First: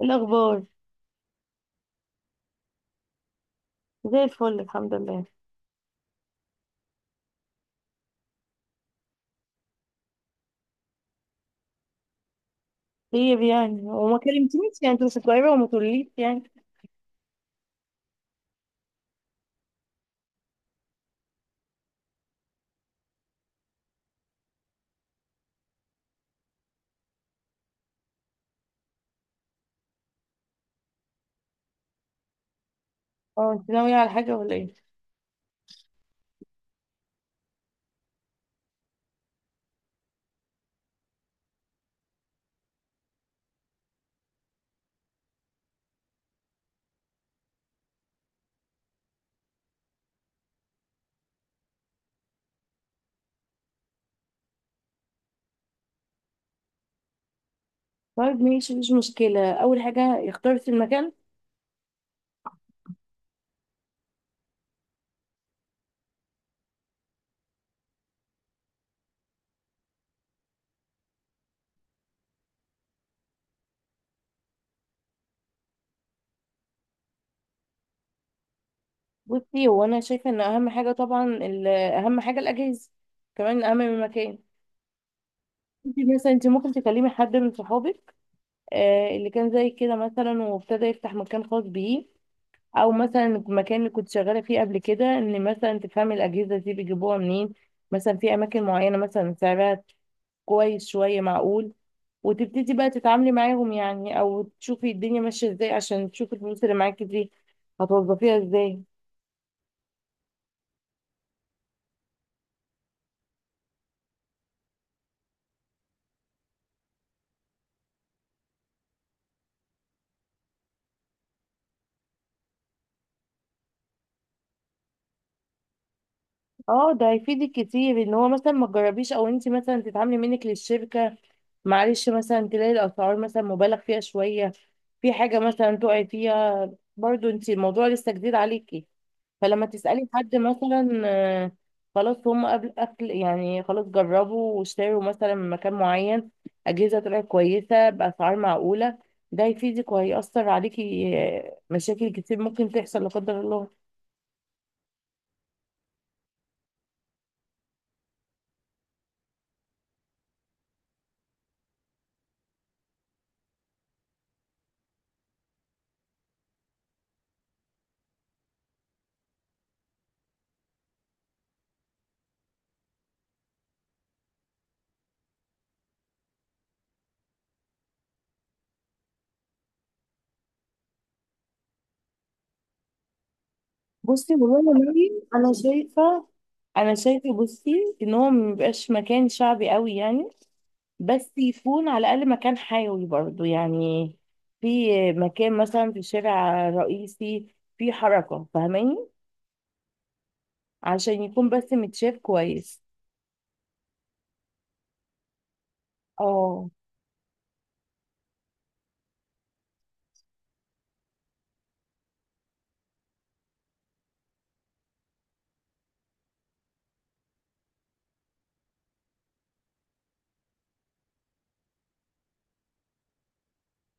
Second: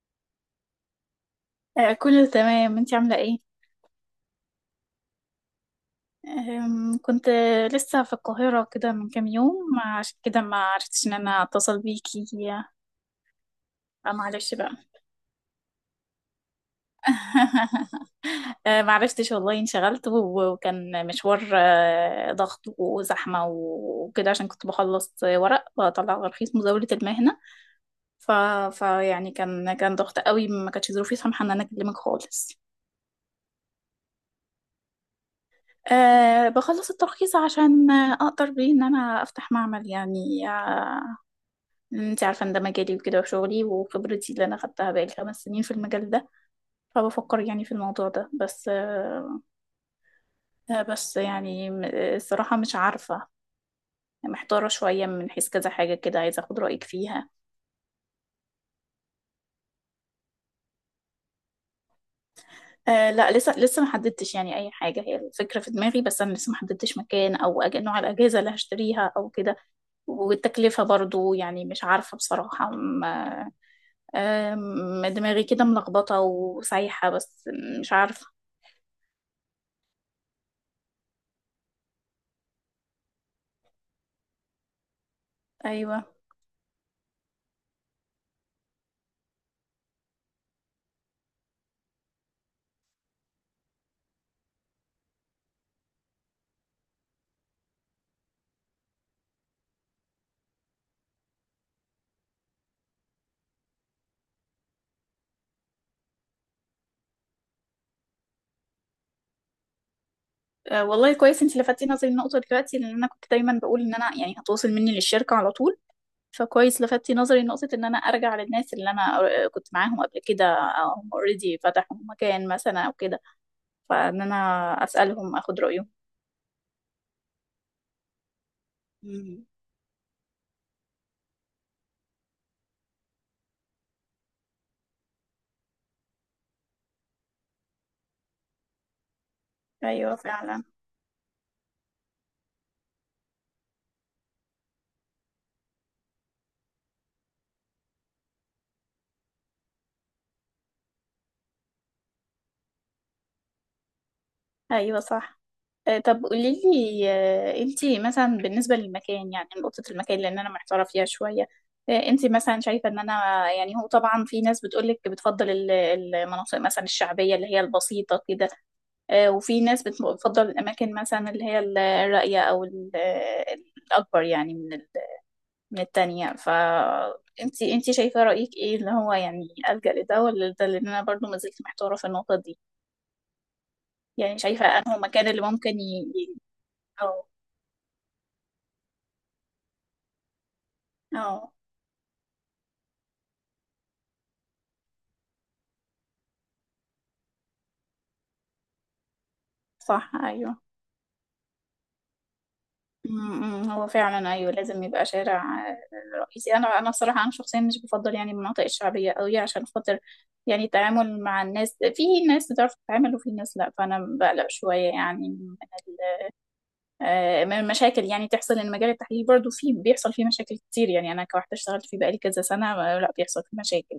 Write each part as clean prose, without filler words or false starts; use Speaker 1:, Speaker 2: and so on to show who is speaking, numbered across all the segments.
Speaker 1: إيه الأخبار؟
Speaker 2: آه، كله تمام، انتي عاملة ايه؟
Speaker 1: زي الفل الحمد لله.
Speaker 2: كنت لسه في القاهرة كده من كام يوم، عشان كده ما عرفتش ان انا اتصل بيكي.
Speaker 1: طيب هو
Speaker 2: آه،
Speaker 1: ما
Speaker 2: معلش بقى.
Speaker 1: كلمتنيش، انت مش قريبة وما تقوليش.
Speaker 2: ما عرفتش والله، انشغلت وكان مشوار، ضغط وزحمة وكده، عشان كنت بخلص ورق بطلع ترخيص مزاولة المهنة. ف... فيعني كان ضغط قوي، ما كانتش ظروفي سامحة ان انا اكلمك خالص.
Speaker 1: اه انت ناوية على حاجة ولا ايه؟
Speaker 2: أه، بخلص الترخيص عشان أقدر بيه إن أنا أفتح معمل، يعني انت عارفة ان ده مجالي وكده، وشغلي وخبرتي اللي انا خدتها بقالي 5 سنين في المجال ده. فبفكر يعني في الموضوع ده، بس بس يعني الصراحة مش عارفة، محتارة شوية من حيث كذا حاجة كده، عايزة اخد رأيك فيها.
Speaker 1: طيب ماشي، مفيش مشكلة. أول حاجة، اخترت المكان؟
Speaker 2: آه، لا، لسه ما حددتش يعني اي حاجة، هي الفكرة في دماغي، بس انا لسه ما حددتش مكان او نوع الاجهزة اللي هشتريها او كده. والتكلفة برضو يعني مش عارفة بصراحة دماغي كده ملخبطة وسايحة، بس مش عارفة.
Speaker 1: بصي، هو أنا شايفة إن أهم حاجة طبعا أهم حاجة الأجهزة، كمان أهم من المكان. انت
Speaker 2: ايوه.
Speaker 1: مثلا، ممكن تكلمي حد من صحابك، آه اللي كان زي كده مثلا وابتدى يفتح مكان خاص بيه، أو مثلا المكان اللي كنت شغالة فيه قبل كده، إن مثلا تفهمي الأجهزة دي بيجيبوها منين، مثلا في أماكن معينة مثلا سعرها كويس شوية معقول، وتبتدي بقى تتعاملي معاهم، او تشوفي الدنيا ماشية ازاي عشان تشوفي الفلوس اللي معاكي دي هتوظفيها ازاي.
Speaker 2: والله كويس انت لفتتي نظري النقطة دلوقتي، لان انا كنت دايما بقول ان انا يعني هتواصل مني للشركة على طول. فكويس لفتتي نظري نقطة ان انا ارجع للناس اللي انا كنت معاهم قبل كده، أو هم اوريدي فتحوا مكان مثلا او كده. فان انا اسألهم اخد رأيهم.
Speaker 1: اه ده هيفيدك كتير، ان هو مثلا ما تجربيش او
Speaker 2: مم.
Speaker 1: انت مثلا تتعاملي منك للشركة. معلش، مثلا تلاقي الاسعار مثلا مبالغ فيها شوية، في حاجة مثلا تقعي فيها، برضو انت الموضوع لسه جديد عليكي. فلما تسألي
Speaker 2: ايوه
Speaker 1: حد
Speaker 2: فعلا.
Speaker 1: مثلا، خلاص هم قبل أكل، خلاص جربوا واشتروا مثلا من مكان معين، أجهزة طلعت كويسة بأسعار معقولة، ده هيفيدك وهيأثر عليكي. مشاكل كتير ممكن تحصل لا قدر الله.
Speaker 2: ايوه صح. طب قولي لي، انتي مثلا بالنسبة للمكان، يعني نقطة المكان، لأن أنا محتارة فيها شوية. انتي مثلا شايفة إن أنا، يعني هو طبعا في ناس بتقولك بتفضل المناطق مثلا الشعبية اللي هي البسيطة كده. وفي ناس بتفضل الأماكن مثلا اللي هي الراقية، أو الأكبر يعني من التانية. انتي شايفة رأيك ايه، اللي هو يعني ألجأ لده ولا ده، لأن أنا برضو ما زلت محتارة في النقطة دي.
Speaker 1: بصي
Speaker 2: يعني
Speaker 1: والله يا
Speaker 2: شايفة أنه
Speaker 1: مريم،
Speaker 2: مكان اللي
Speaker 1: أنا
Speaker 2: ممكن
Speaker 1: شايفة، أنا
Speaker 2: اه.
Speaker 1: شايفة بصي إن هو ميبقاش مكان شعبي قوي يعني، بس
Speaker 2: اه.
Speaker 1: يكون على الأقل مكان حيوي برضو يعني. في مكان مثلا في شارع رئيسي، في حركة، فاهماني؟
Speaker 2: صح، ايوه.
Speaker 1: عشان يكون بس متشاف كويس.
Speaker 2: أمم، أمم، هو فعلا، ايوه لازم يبقى شارع رئيسي.
Speaker 1: اه
Speaker 2: انا بصراحه انا شخصيا مش بفضل يعني المناطق الشعبيه قوي، عشان خاطر يعني التعامل مع الناس، في ناس بتعرف تتعامل وفي ناس لا، فانا بقلق شويه يعني من من المشاكل يعني تحصل، ان مجال التحليل برضو فيه بيحصل فيه مشاكل كتير، يعني انا كواحده اشتغلت فيه بقالي كذا سنه. لا، بيحصل فيه مشاكل،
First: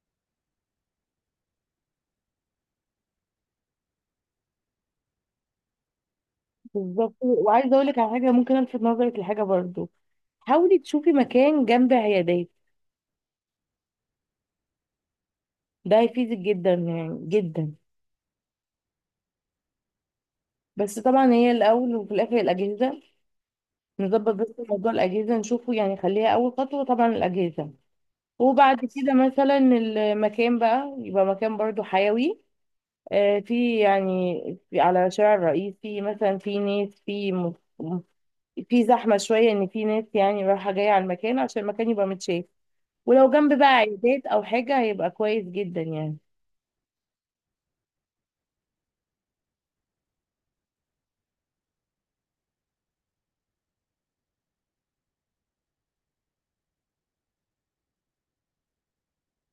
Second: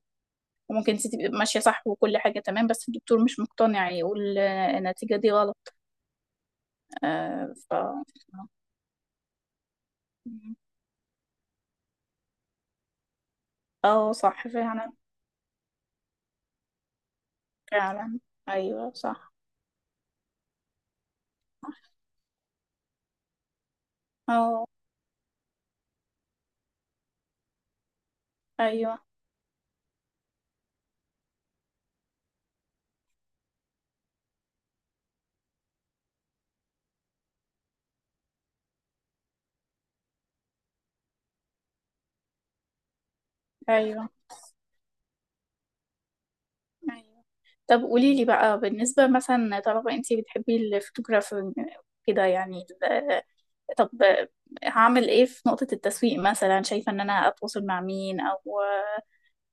Speaker 2: وممكن انت تبقي ماشيه صح وكل حاجه تمام، بس الدكتور مش مقتنع يقول النتيجه دي غلط.
Speaker 1: بالظبط.
Speaker 2: آه، ف
Speaker 1: وعايزه اقول لك على حاجه، ممكن الفت نظرك لحاجه برضو، حاولي تشوفي مكان جنب عيادات.
Speaker 2: اه، صح فعلا.
Speaker 1: ده هيفيدك جدا يعني، جدا.
Speaker 2: فعلا. ايوه صح.
Speaker 1: بس طبعا هي الاول وفي الاخر الاجهزه، نظبط بس
Speaker 2: اه،
Speaker 1: موضوع الاجهزه نشوفه، يعني خليها اول خطوه طبعا الاجهزه. وبعد
Speaker 2: ايوه،
Speaker 1: كده مثلا المكان بقى يبقى مكان برضو حيوي، في يعني، في على شارع الرئيس، في مثلا في ناس م- في زحمة شوية، إن في ناس يعني رايحة جاية على المكان عشان المكان يبقى متشاف. ولو جنب بقى
Speaker 2: ايوه،
Speaker 1: عيادات أو حاجة هيبقى كويس جدا يعني.
Speaker 2: ايوه. طب قولي لي بقى بالنسبه مثلا، طالما انتي بتحبي الفوتوغرافي كده، يعني طب، هعمل ايه في نقطه التسويق؟ مثلا شايفه ان انا اتواصل مع مين، او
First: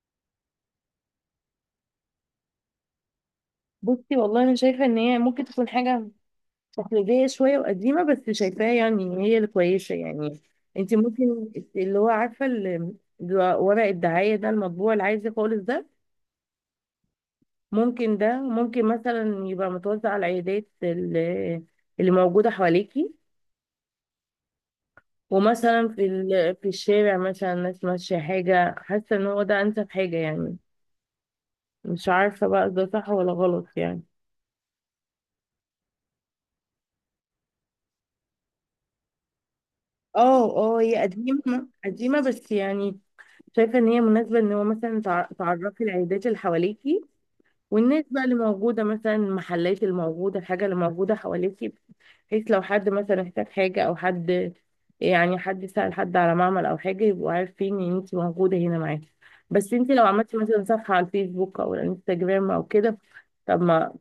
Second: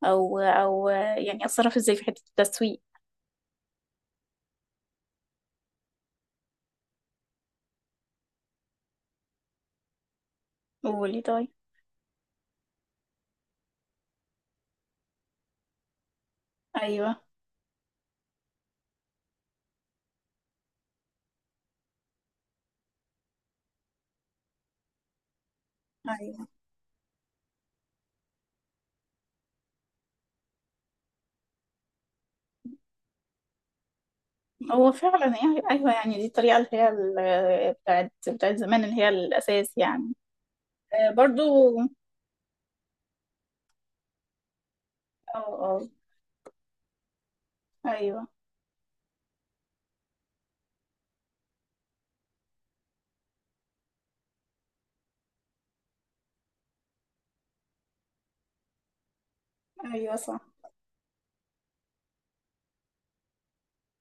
Speaker 2: او او يعني اتصرف ازاي في حته التسويق؟
Speaker 1: بصي والله أنا شايفة إن هي ممكن تكون حاجة تقليدية شوية وقديمة، بس شايفاها يعني إن هي الكويسة يعني. أنت
Speaker 2: قولي.
Speaker 1: ممكن
Speaker 2: طيب،
Speaker 1: اللي هو، عارفة اللي ورق الدعاية ده، المطبوع العادي خالص ده،
Speaker 2: ايوه.
Speaker 1: ممكن مثلا يبقى متوزع على العيادات اللي موجودة حواليكي، ومثلا في
Speaker 2: ايوه،
Speaker 1: في الشارع مثلا ناس ماشية حاجة، حاسة ان هو ده انسب حاجة يعني. مش عارفة بقى ده صح ولا غلط يعني.
Speaker 2: هو فعلا يعني، ايوه يعني دي الطريقه اللي هي بتاعت زمان، اللي هي الاساس يعني.
Speaker 1: اه اه، هي
Speaker 2: برضو.
Speaker 1: قديمة
Speaker 2: اه.
Speaker 1: قديمة بس يعني، شايفة ان هي مناسبة، ان هو مثلا
Speaker 2: اه،
Speaker 1: تعرفي العيادات اللي حواليكي، والناس بقى
Speaker 2: ايوه،
Speaker 1: اللي موجودة، مثلا المحلات اللي موجودة، الحاجة اللي موجودة حواليكي، بحيث لو حد مثلا احتاج حاجة أو حد، يعني حد سأل حد على معمل أو حاجة، يبقوا عارفين إن انتي موجودة هنا معاكي. بس انتي لو
Speaker 2: ايوه
Speaker 1: عملتي
Speaker 2: صح.
Speaker 1: مثلا صفحة على الفيسبوك أو الانستجرام أو كده، طب ما،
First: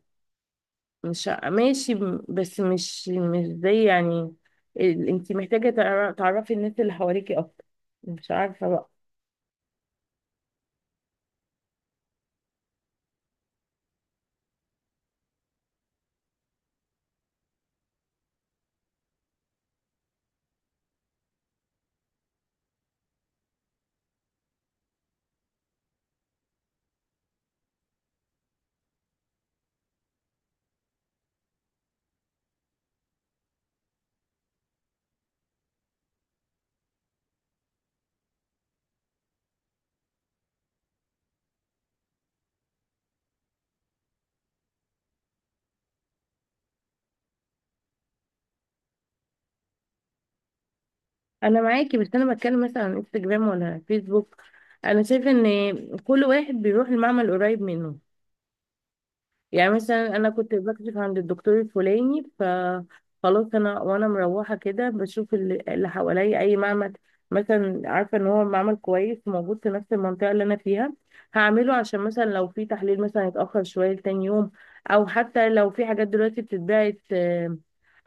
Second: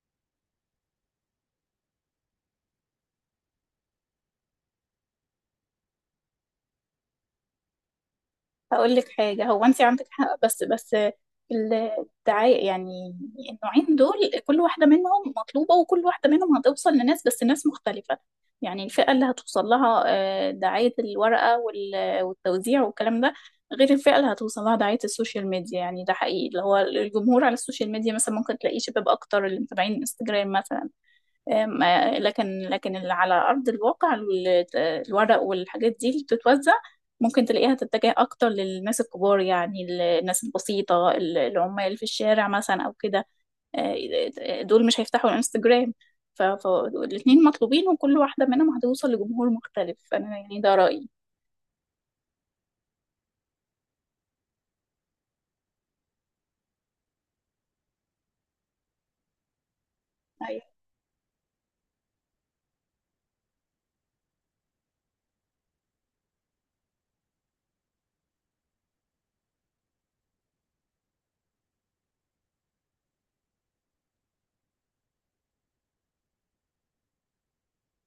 Speaker 1: مش ع- ماشي بس مش زي يعني انتي محتاجة تعرفي الناس اللي حواليكي أكتر. مش عارفة بقى.
Speaker 2: هقول لك حاجة، هو انت عندك حق، بس الدعاية يعني، النوعين دول كل واحدة منهم مطلوبة، وكل واحدة منهم هتوصل لناس بس ناس مختلفة. يعني الفئة اللي هتوصل لها دعاية الورقة والتوزيع والكلام ده، غير الفئة اللي هتوصل لها دعاية السوشيال ميديا، يعني ده حقيقي، اللي هو الجمهور على السوشيال ميديا مثلا ممكن تلاقيه شباب أكتر، اللي متابعين انستجرام مثلا. أم، آه، لكن اللي على أرض الواقع الورق والحاجات دي اللي بتتوزع، ممكن تلاقيها تتجه أكتر للناس الكبار يعني، الناس البسيطة العمال في الشارع مثلا أو كده. دول مش هيفتحوا الانستجرام. فالاتنين مطلوبين، وكل واحدة منهم هتوصل لجمهور مختلف، أنا يعني ده رأيي.
Speaker 1: انا معاكي بس انا بتكلم مثلا عن انستجرام ولا فيسبوك، انا شايفه ان كل واحد بيروح المعمل قريب منه. يعني مثلا انا كنت
Speaker 2: أيوة.
Speaker 1: بكشف عند الدكتور الفلاني، ف خلاص انا وانا مروحه كده بشوف اللي حواليا اي معمل، مثلا عارفه ان هو معمل كويس موجود في نفس المنطقه اللي انا فيها، هعمله عشان مثلا لو في تحليل مثلا يتاخر شويه لتاني يوم، او حتى لو في حاجات دلوقتي بتتباعت،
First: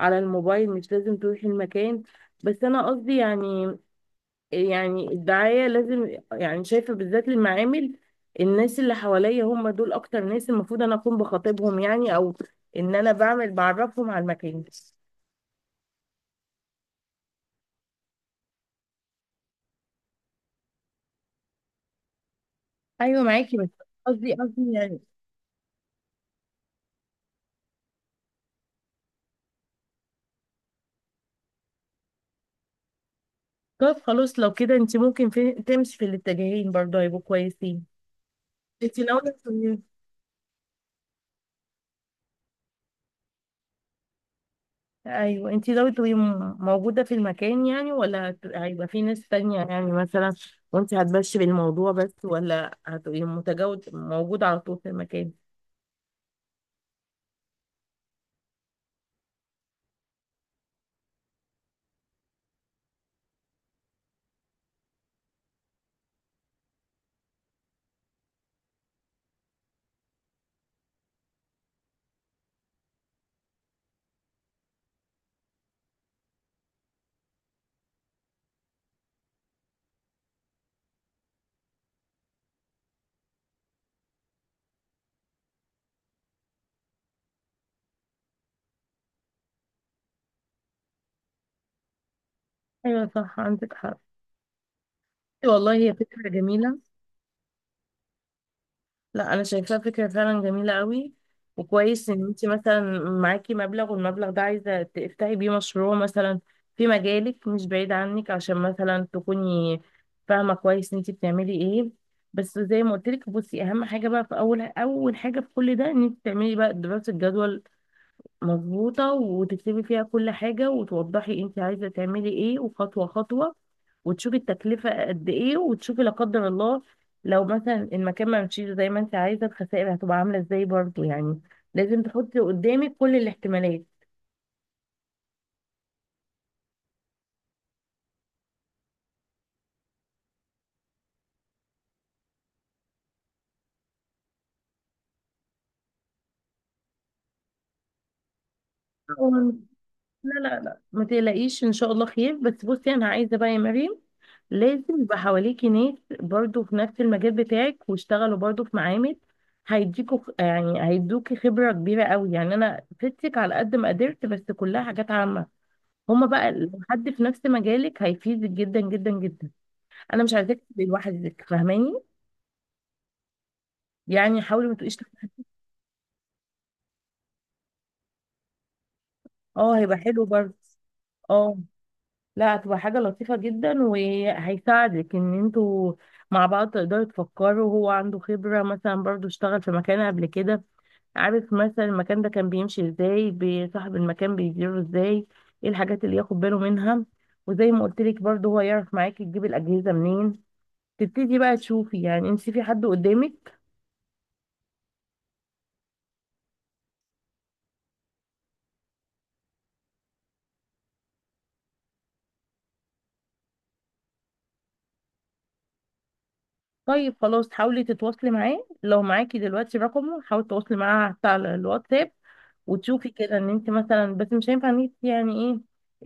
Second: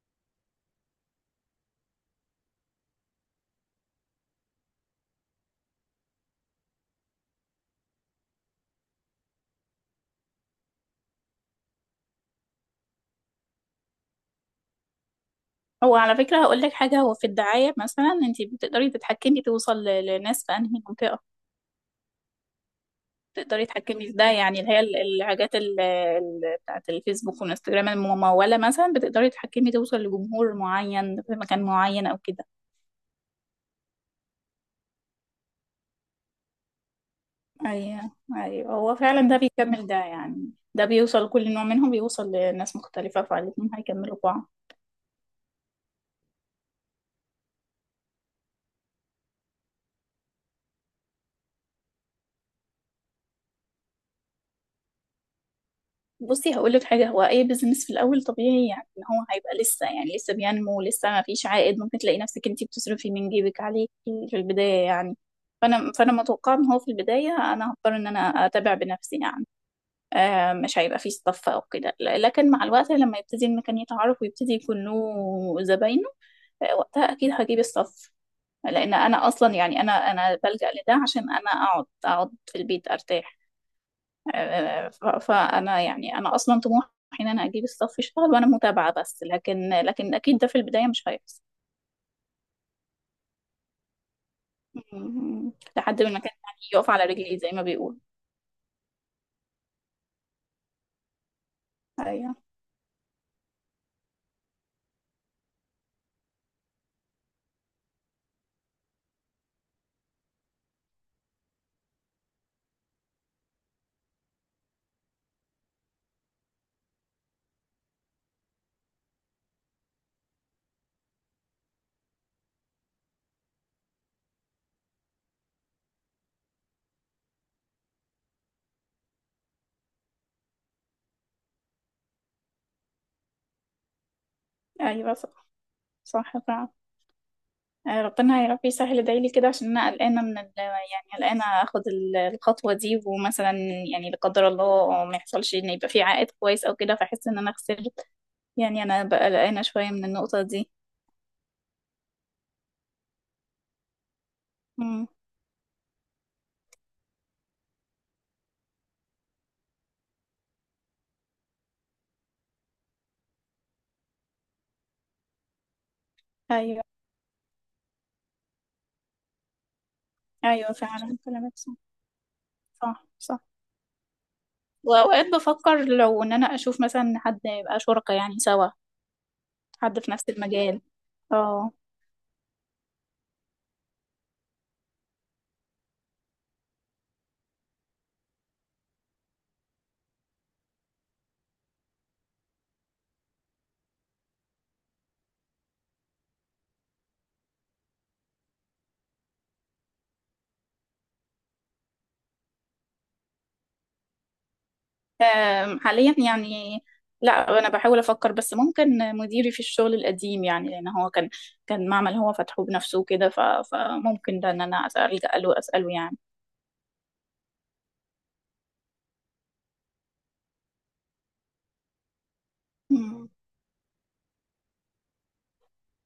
Speaker 1: على الموبايل مش لازم تروحي المكان. بس انا قصدي يعني، يعني الدعاية لازم، يعني شايفة بالذات المعامل، الناس اللي حواليا هم دول أكتر ناس المفروض أنا أكون بخاطبهم، يعني أو إن أنا بعمل بعرفهم على المكان.
Speaker 2: هو على فكرة هقول لك حاجة، هو في الدعاية مثلا انت بتقدري تتحكمي توصل لناس في انهي منطقة،
Speaker 1: أيوة معاكي،
Speaker 2: تقدري
Speaker 1: بس
Speaker 2: تتحكمي في ده،
Speaker 1: قصدي
Speaker 2: يعني اللي
Speaker 1: قصدي
Speaker 2: هي
Speaker 1: يعني.
Speaker 2: الحاجات بتاعت الفيسبوك والانستجرام الممولة مثلا، بتقدري تتحكمي توصل لجمهور معين في مكان معين او كده.
Speaker 1: طب خلاص لو كده أنت ممكن تمشي في الاتجاهين برضه، هيبقوا كويسين.
Speaker 2: ايوه. ايوه، هو
Speaker 1: أنت
Speaker 2: فعلا
Speaker 1: ناوية
Speaker 2: ده
Speaker 1: تبقي-
Speaker 2: بيكمل ده، يعني ده بيوصل، كل نوع منهم بيوصل لناس مختلفة، فالاتنين هيكملوا بعض.
Speaker 1: أيوة، أنت ناوية تبقي موجودة في المكان يعني، ولا هيبقى في ناس تانية يعني مثلا، وأنت هتمشي بالموضوع بس، ولا هتبقي متجاوز موجودة على طول في المكان؟
Speaker 2: بصي هقول لك حاجة، هو أي بيزنس في الأول طبيعي، يعني إن هو هيبقى لسه، يعني لسه بينمو، لسه ما فيش عائد، ممكن تلاقي نفسك أنتي بتصرفي من جيبك عليه في البداية يعني. فأنا متوقعة إن هو في البداية أنا هضطر إن أنا أتابع بنفسي يعني. مش هيبقى فيه صف او كده، لكن مع الوقت لما يبتدي المكان يتعرف ويبتدي يكون له زباينه، وقتها اكيد هجيب الصف، لان انا اصلا يعني، انا بلجأ لده عشان انا اقعد في البيت ارتاح. فانا يعني انا اصلا طموحي ان انا اجيب الصف يشتغل وانا متابعة بس، لكن اكيد ده في البداية مش هيحصل.
Speaker 1: ايوه صح، عندك حق.
Speaker 2: م-
Speaker 1: والله هي
Speaker 2: لحد ما
Speaker 1: فكرة
Speaker 2: المكان يعني
Speaker 1: جميلة.
Speaker 2: يقف على رجليه، زي ما بيقول.
Speaker 1: لا انا شايفاها فكرة فعلا جميلة قوي. وكويس ان
Speaker 2: ايوه،
Speaker 1: انت مثلا معاكي مبلغ، والمبلغ ده عايزة تفتحي بيه مشروع مثلا في مجالك، مش بعيد عنك، عشان مثلا تكوني فاهمة كويس انت بتعملي ايه. بس زي ما قلت لك، بصي، اهم حاجة بقى في اول، اول حاجة في كل ده ان انت تعملي بقى دراسة جدوى مظبوطة، وتكتبي فيها كل حاجة، وتوضحي انت عايزة تعملي ايه، وخطوة خطوة، وتشوفي التكلفة قد ايه، وتشوفي لا قدر الله لو مثلا المكان ما مشيش زي ما انت عايزة، الخسائر هتبقى عاملة ازاي برضو يعني. لازم تحطي قدامك كل الاحتمالات.
Speaker 2: ايوه صح. صح، فعلا. ربنا يا رب يسهل، ادعيلي كده عشان انا قلقانه من يعني قلقانه اخد الخطوه دي، ومثلا يعني لا قدر الله ما يحصلش ان يبقى في عائد كويس او كده، فاحس ان انا خسرت. يعني انا بقى قلقانه شويه من
Speaker 1: لا
Speaker 2: النقطه
Speaker 1: لا
Speaker 2: دي.
Speaker 1: لا، ما تقلقيش ان شاء الله خير. بس بصي انا عايزه بقى يا مريم، لازم
Speaker 2: امم.
Speaker 1: يبقى حواليكي ناس برضو في نفس المجال بتاعك، واشتغلوا برضو في معامل، هيديكوا يعني هيدوكي خبره كبيره قوي. يعني انا فدتك على قد ما قدرت، بس كلها حاجات عامه، هما بقى لو
Speaker 2: ايوه.
Speaker 1: حد في نفس مجالك هيفيدك جدا جدا جدا. انا مش عايزاك
Speaker 2: ايوه
Speaker 1: تبقي
Speaker 2: فعلا،
Speaker 1: لوحدك،
Speaker 2: كلامك صح.
Speaker 1: فاهماني؟
Speaker 2: صح، صح.
Speaker 1: يعني حاولي ما تبقيش.
Speaker 2: واوقات بفكر، لو ان انا اشوف مثلا حد يبقى شركة يعني سوا،
Speaker 1: اه هيبقى
Speaker 2: حد في
Speaker 1: حلو
Speaker 2: نفس
Speaker 1: برضه.
Speaker 2: المجال.
Speaker 1: اه
Speaker 2: اه.
Speaker 1: لا، هتبقى حاجة لطيفة جدا، وهيساعدك ان انتوا مع بعض تقدروا تفكروا، هو عنده خبرة مثلا برضو، اشتغل في مكان قبل كده، عارف مثلا المكان ده كان بيمشي ازاي، بصاحب المكان بيديره ازاي، ايه الحاجات اللي ياخد باله منها، وزي ما قلت لك برضو هو يعرف معاكي تجيب الأجهزة منين، تبتدي بقى تشوفي يعني انت في حد قدامك.
Speaker 2: حاليا يعني، لا انا بحاول افكر، بس ممكن مديري في الشغل القديم يعني، لان هو كان معمل هو فتحه بنفسه كده، فممكن ده ان انا الجا له اساله يعني.
Speaker 1: طيب خلاص، حاولي تتواصلي معاه، لو معاكي دلوقتي رقمه حاولي تتواصلي معاه حتى على الواتساب، وتشوفي
Speaker 2: مم.
Speaker 1: كده ان انت مثلا، بس مش هينفع ان انت يعني ايه،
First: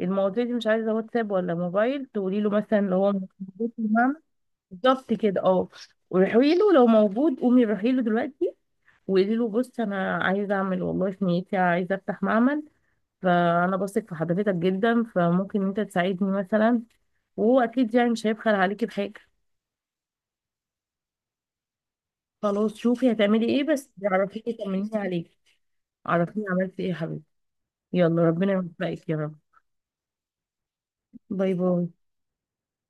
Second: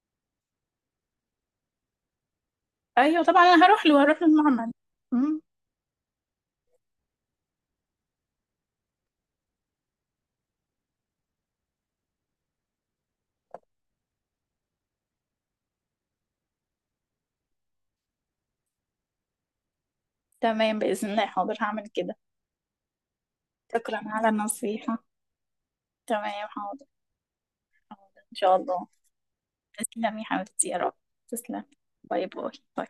Speaker 1: المواضيع دي مش عايزه واتساب ولا موبايل، تقولي له مثلا لو هو
Speaker 2: ايوه طبعا، انا
Speaker 1: موجود في
Speaker 2: هروح له،
Speaker 1: المعنى.
Speaker 2: هروح للمعمل.
Speaker 1: بالظبط كده
Speaker 2: مم.
Speaker 1: اه. وروحي له، لو موجود قومي روحي له دلوقتي، وقولي له بص، انا عايزه اعمل والله في نيتي عايزه افتح معمل، فانا بثق في حضرتك جدا، فممكن انت تساعدني مثلا، وهو اكيد يعني مش هيبخل عليكي بحاجه.
Speaker 2: تمام باذن الله، حاضر هعمل كده.
Speaker 1: خلاص، شوفي هتعملي ايه بس
Speaker 2: شكرا على
Speaker 1: عرفيني، طمنيني
Speaker 2: النصيحه.
Speaker 1: عليك، عرفيني
Speaker 2: تمام
Speaker 1: عملتي
Speaker 2: حاضر.
Speaker 1: ايه يا حبيبتي.
Speaker 2: حاضر
Speaker 1: يلا
Speaker 2: ان
Speaker 1: ربنا
Speaker 2: شاء الله.
Speaker 1: يوفقك يا رب.
Speaker 2: تسلمي حبيبتي، يا رب.
Speaker 1: باي
Speaker 2: تسلمي.
Speaker 1: باي.
Speaker 2: باي باي.